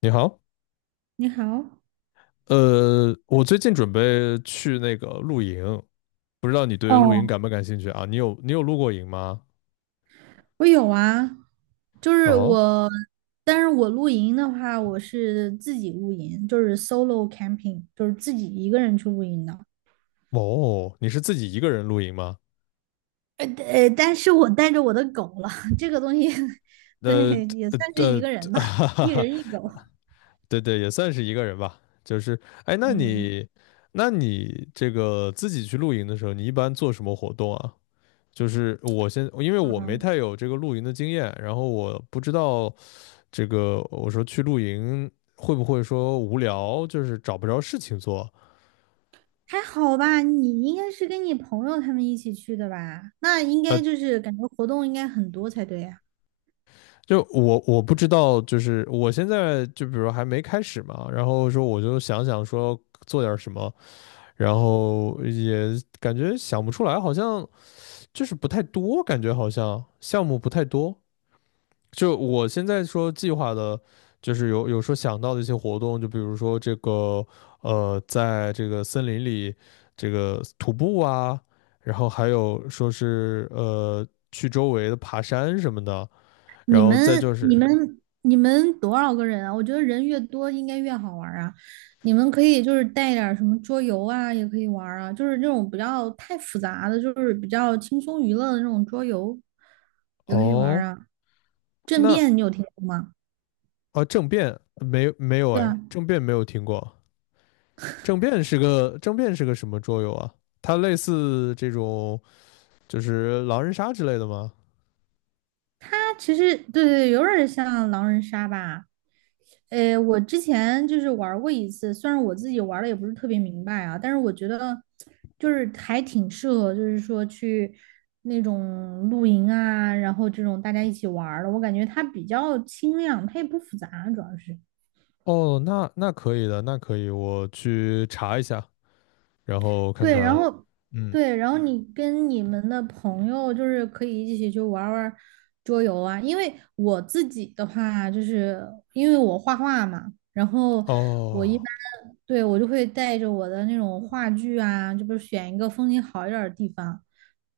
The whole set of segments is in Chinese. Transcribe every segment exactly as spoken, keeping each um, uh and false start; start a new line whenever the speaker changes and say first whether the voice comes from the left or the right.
left: 你好，
right: 你好。
left: 呃，我最近准备去那个露营，不知道你对露营
right: 哦，
left: 感不感兴趣啊？你有你有露过营吗？
right: 我有啊，就是
left: 哦
right: 我，但是我露营的话，我是自己露营，就是 solo camping，就是自己一个人去露营的。
left: 哦，你是自己一个人露营吗？
right: 呃呃，但是我带着我的狗了，这个东西，
left: 呃
right: 对，也
left: 呃
right: 算是一
left: 呃，
right: 个人 吧，
left: 哈哈
right: 一
left: 哈，
right: 人一狗。
left: 对对，也算是一个人吧。就是，哎，那
right: 嗯。
left: 你那你这个自己去露营的时候，你一般做什么活动啊？就是我先，因为我没
right: 嗯。
left: 太有这个露营的经验，然后我不知道。这个我说去露营会不会说无聊，就是找不着事情做？
right: 还好吧，你应该是跟你朋友他们一起去的吧？那应
left: 呃，
right: 该就是感觉活动应该很多才对呀。
left: 就我我不知道，就是我现在就比如还没开始嘛，然后说我就想想说做点什么，然后也感觉想不出来，好像就是不太多，感觉好像项目不太多。就我现在说计划的，就是有有说想到的一些活动，就比如说这个呃，在这个森林里这个徒步啊，然后还有说是呃去周围的爬山什么的，然
right: 你
left: 后再
right: 们、
left: 就
right: 你
left: 是。
right: 们、你们多少个人啊？我觉得人越多应该越好玩儿啊。你们可以就是带点儿什么桌游啊，也可以玩儿啊，就是那种不要太复杂的，就是比较轻松娱乐的那种桌游，也可以玩儿
left: 哦，
right: 啊。政
left: 那
right: 变你有听过吗？
left: 啊，政变没没有
right: 对
left: 哎，
right: 啊，
left: 政变没有听过，政变是个政变是个什么桌游啊？它类似这种就是狼人杀之类的吗？
right: 它其实对对，有点儿像狼人杀吧。呃，我之前就是玩过一次，虽然我自己玩的也不是特别明白啊，但是我觉得就是还挺适合，就是说去那种露营啊，然后这种大家一起玩儿的，我感觉它比较轻量，它也不复杂，主要是。
left: 哦，那那可以的，那可以，我去查一下，然后看
right: 对，然然
left: 看。
right: 后，
left: 嗯，
right: 对，然后嗯你跟你们的朋友就是可以一起去玩儿玩儿桌游啊。因为我自己的话，就是因为我画画嘛，然后我一般
left: 哦，
right: 对我就会带着我的那种画具啊，就不是选一个风景好一点儿的地方。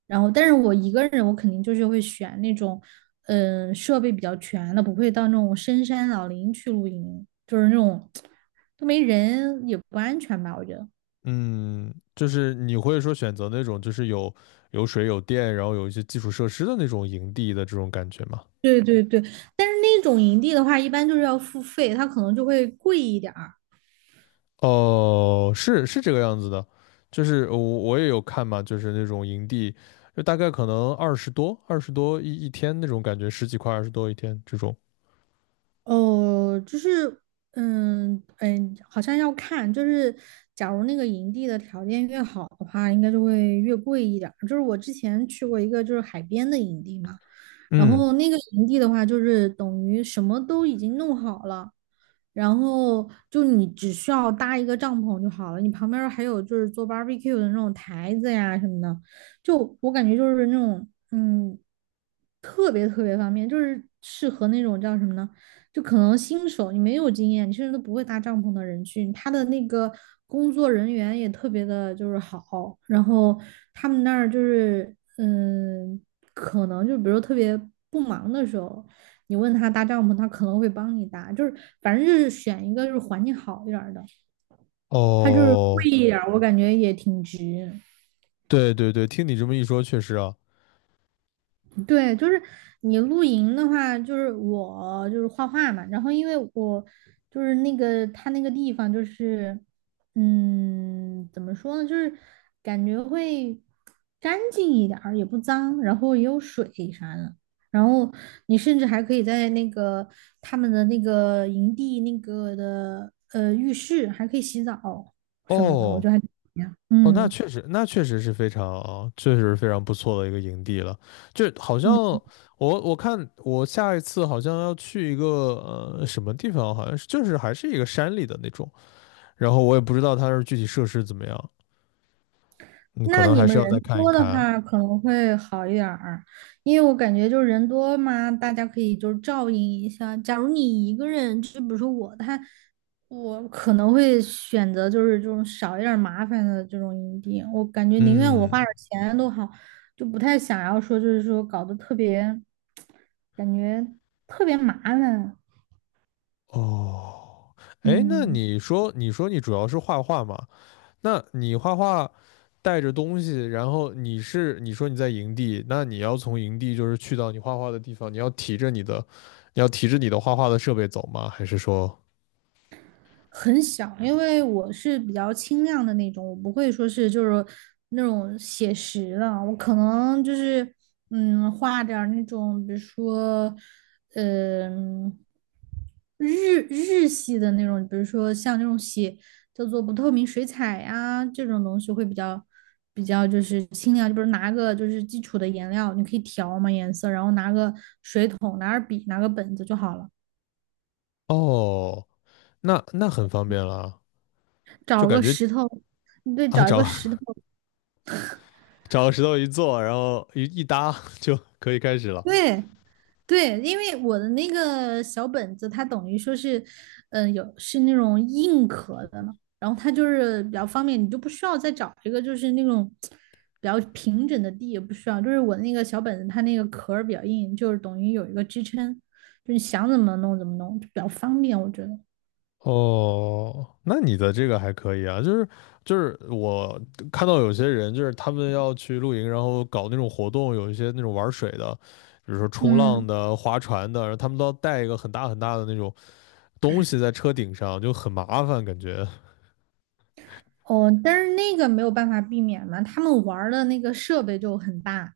right: 然后，但是我一个人，我肯定就是会选那种嗯、呃设备比较全的，不会到那种深山老林去露营，就是那种 都没人也不安全吧，我觉得。
left: 嗯，就是你会说选择那种就是有有水有电，然后有一些基础设施的那种营地的这种感觉吗？
right: 对对对，但是那种营地的话，一般就是要付费，它可能就会贵一点儿。
left: 哦，是是这个样子的，就是我我也有看嘛，就是那种营地，就大概可能二十多二十多一一天那种感觉，十几块二十多一天这种。
right: 哦，就是，嗯嗯，好像要看，就是假如那个营地的条件越好的话，应该就会越贵一点儿。就是我之前去过一个就是海边的营地嘛，然
left: 嗯，
right: 后那个营地的话，就是等于什么都已经弄好了，然后就你只需要搭一个帐篷就好了，你旁边儿还有就是做 barbecue 的那种台子呀什么的，就我感觉就是那种嗯特别特别方便，就是适合那种叫什么呢？就可能新手你没有经验，你甚至都不会搭帐篷的人去。他的那个工作人员也特别的就是好，然后他们那儿就是嗯，可能就比如说特别不忙的时候，你问他搭帐篷，他可能会帮你搭，就是反正就是选一个就是环境好一点儿的，他就是
left: 哦，
right: 贵一点儿，我感觉也挺值。
left: 对对对，听你这么一说，确实啊，
right: 对，就是你露营的话，就是我就是画画嘛，然后因为我就是那个他那个地方就是，嗯，怎么说呢，就是感觉会干净一点儿，也不脏，然后也有水啥的，然后你甚至还可以在那个他们的那个营地那个的呃浴室还可以洗澡什么的，我觉
left: 哦。
right: 得还挺好的
left: 哦，那
right: 嗯
left: 确实，那确实是非常，确实是非常不错的一个营地了。就好像
right: 嗯。
left: 我我看我下一次好像要去一个呃什么地方，好像是就是还是一个山里的那种，然后我也不知道它是具体设施怎么样，你可
right: 那
left: 能
right: 你
left: 还是
right: 们
left: 要再
right: 人
left: 看一
right: 多的
left: 看。
right: 话可能会好一点儿，因为我感觉就是人多嘛，大家可以就是照应一下。假如你一个人，就比如说我，他我可能会选择就是这种少一点儿麻烦的这种营地，我感觉宁愿我花
left: 嗯，
right: 点儿钱都好，就不太想要说就是说搞得特别，感觉特别麻烦。
left: 哦，哎，那
right: 嗯。
left: 你说你说你主要是画画吗？那你画画带着东西，然后你是你说你在营地，那你要从营地就是去到你画画的地方，你要提着你的，你要提着你的画画的设备走吗？还是说，
right: 很小，因为我是比较清亮的那种，我不会说是就是那种写实的，我可能就是嗯画点儿那种，比如说嗯、日日系的那种，比如说像那种写叫做不透明水彩呀这种东西会比较比较就是清亮，就比如拿个就是基础的颜料，你可以调嘛颜色，然后拿个水桶、拿点笔、拿个本子就好了，
left: 哦，那那很方便了，就
right: 找
left: 感
right: 个
left: 觉
right: 石头。对，
left: 啊，
right: 找一
left: 找
right: 个石头。
left: 找个石头一坐，然后一一搭 就可以开始了。
right: 对对，因为我的那个小本子，它等于说是，嗯、有是那种硬壳的了，然后它就是比较方便，你就不需要再找一个就是那种比较平整的地，也不需要。就是我那个小本子，它那个壳儿比较硬，就是等于有一个支撑，就是想怎么弄怎么弄，就比较方便，我觉得。
left: 哦，那你的这个还可以啊，就是就是我看到有些人就是他们要去露营，然后搞那种活动，有一些那种玩水的，比如说冲浪
right: 嗯。
left: 的、划船的，然后他们都要带一个很大很大的那种东西在车顶上，就很麻烦感觉。
right: 哦，但是那个没有办法避免嘛，他们玩儿的那个设备就很大，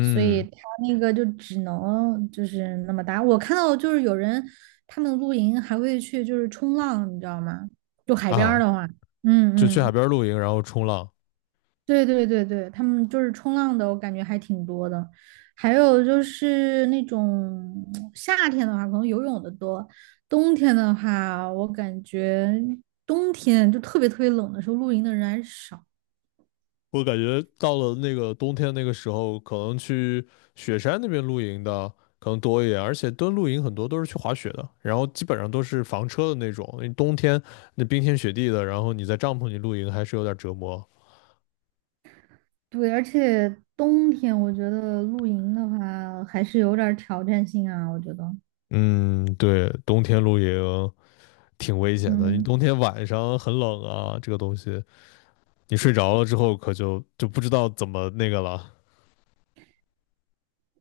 right: 所以他那个就只能就是那么大。我看到就是有人他们露营还会去就是冲浪，你知道吗？就海边儿
left: 啊，
right: 的话，嗯
left: 就去海
right: 嗯。
left: 边露营，然后冲浪。
right: 对对对对，他们就是冲浪的，我感觉还挺多的。还有就是那种夏天的话，可能游泳的多，冬天的话，我感觉冬天就特别特别冷的时候，露营的人还是少。
left: 我感觉到了那个冬天那个时候，可能去雪山那边露营的可能多一点，而且蹲露营很多都是去滑雪的，然后基本上都是房车的那种。因为冬天那冰天雪地的，然后你在帐篷里露营还是有点折磨。
right: 对，而且冬天我觉得露营的话还是有点儿挑战性啊，我觉得。
left: 嗯，对，冬天露营挺危险的，你
right: 嗯，
left: 冬天晚上很冷啊，这个东西你睡着了之后可就就不知道怎么那个了。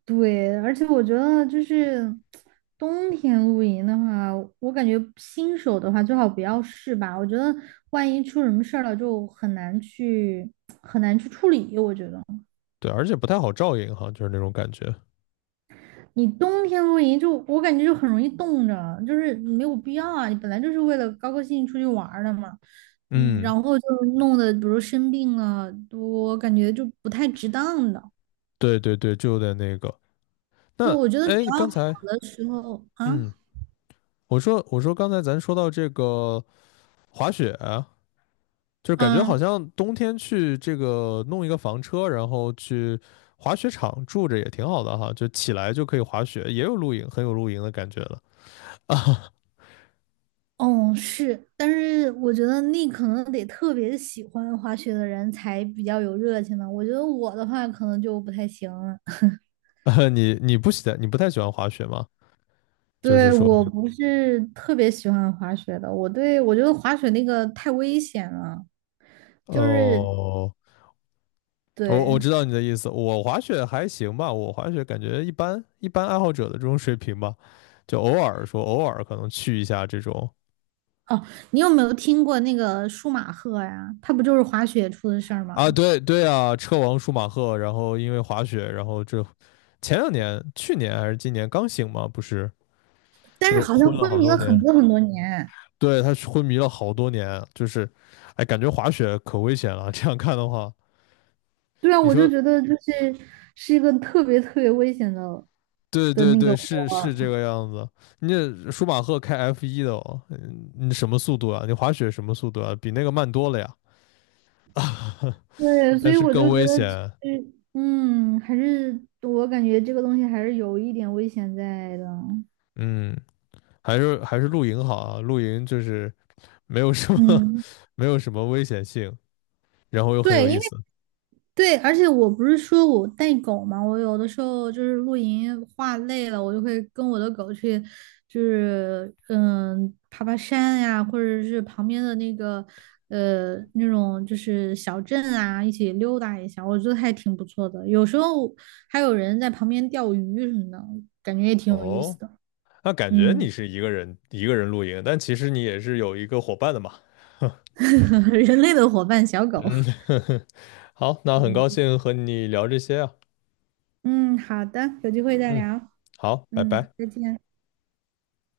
right: 对，而且我觉得就是冬天露营的话，我感觉新手的话最好不要试吧，我觉得万一出什么事儿了就很难去很难去处理，我觉得。
left: 对，而且不太好照应哈，就是那种感觉。
right: 你冬天露营就我感觉就很容易冻着，就是没有必要啊。你本来就是为了高高兴兴出去玩儿的嘛，嗯，
left: 嗯，
right: 然后就弄得比如生病了，我感觉就不太值当的。
left: 对对对，就有点那个。
right: 对，
left: 那
right: 我觉得比
left: 哎，
right: 较
left: 刚
right: 好
left: 才。
right: 的时候啊。
left: 嗯，我说我说刚才咱说到这个滑雪，就是感觉好
right: 嗯。
left: 像冬天去这个弄一个房车，然后去滑雪场住着也挺好的哈，就起来就可以滑雪，也有露营，很有露营的感觉了啊。
right: 哦是，但是我觉得那可能得特别喜欢滑雪的人才比较有热情吧。我觉得我的话可能就不太行了。
left: 你你不喜欢你不太喜欢滑雪吗？就是
right: 对，
left: 说，
right: 我不是特别喜欢滑雪的，我对我觉得滑雪那个太危险了。就是
left: 哦，我
right: 对
left: 我知道你的意思，我滑雪还行吧，我滑雪感觉一般，一般爱好者的这种水平吧，就偶尔说偶尔可能去一下这种。
right: 哦，你有没有听过那个舒马赫呀？他不就是滑雪出的事儿吗？
left: 啊，对对啊，车王舒马赫，然后因为滑雪，然后这前两年，去年还是今年刚醒嘛，不是，
right: 但
left: 就
right: 是
left: 是
right: 好像
left: 昏了
right: 昏
left: 好
right: 迷
left: 多
right: 了很
left: 年，
right: 多很多年。
left: 对，他昏迷了好多年，就是，哎，感觉滑雪可危险了，这样看的话，
right: 对啊，
left: 你
right: 我就
left: 说，
right: 觉得就是是一个特别特别危险的
left: 对
right: 的
left: 对
right: 那个
left: 对，是
right: 活儿。
left: 是这个样子，你这舒马赫开 F 一的哦，嗯你什么速度啊？你滑雪什么速度啊？比那个慢多了呀，
right: 对，所
left: 但
right: 以
left: 是
right: 我
left: 更
right: 就觉
left: 危
right: 得就
left: 险，
right: 是嗯，还是我感觉这个东西还是有一点危险在的。
left: 嗯。还是还是露营好啊，露营就是没有什么
right: 嗯，
left: 没有什么危险性，然后又很有
right: 对。因
left: 意
right: 为
left: 思。
right: 对，而且我不是说我带狗嘛，我有的时候就是露营画累了，我就会跟我的狗去，就是嗯爬爬山呀、或者是旁边的那个呃那种就是小镇啊，一起溜达一下，我觉得还挺不错的。有时候还有人在旁边钓鱼什么的，感觉也挺有意思
left: 哦，
right: 的。
left: 那感觉
right: 嗯。
left: 你是一个人一个人露营，但其实你也是有一个伙伴的嘛。
right: 人类的伙伴小狗。
left: 嗯，好，那很高
right: 嗯
left: 兴和你聊这些啊。
right: 嗯，好的，有机会再
left: 嗯，
right: 聊。
left: 好，拜
right: 嗯，
left: 拜。
right: 再见。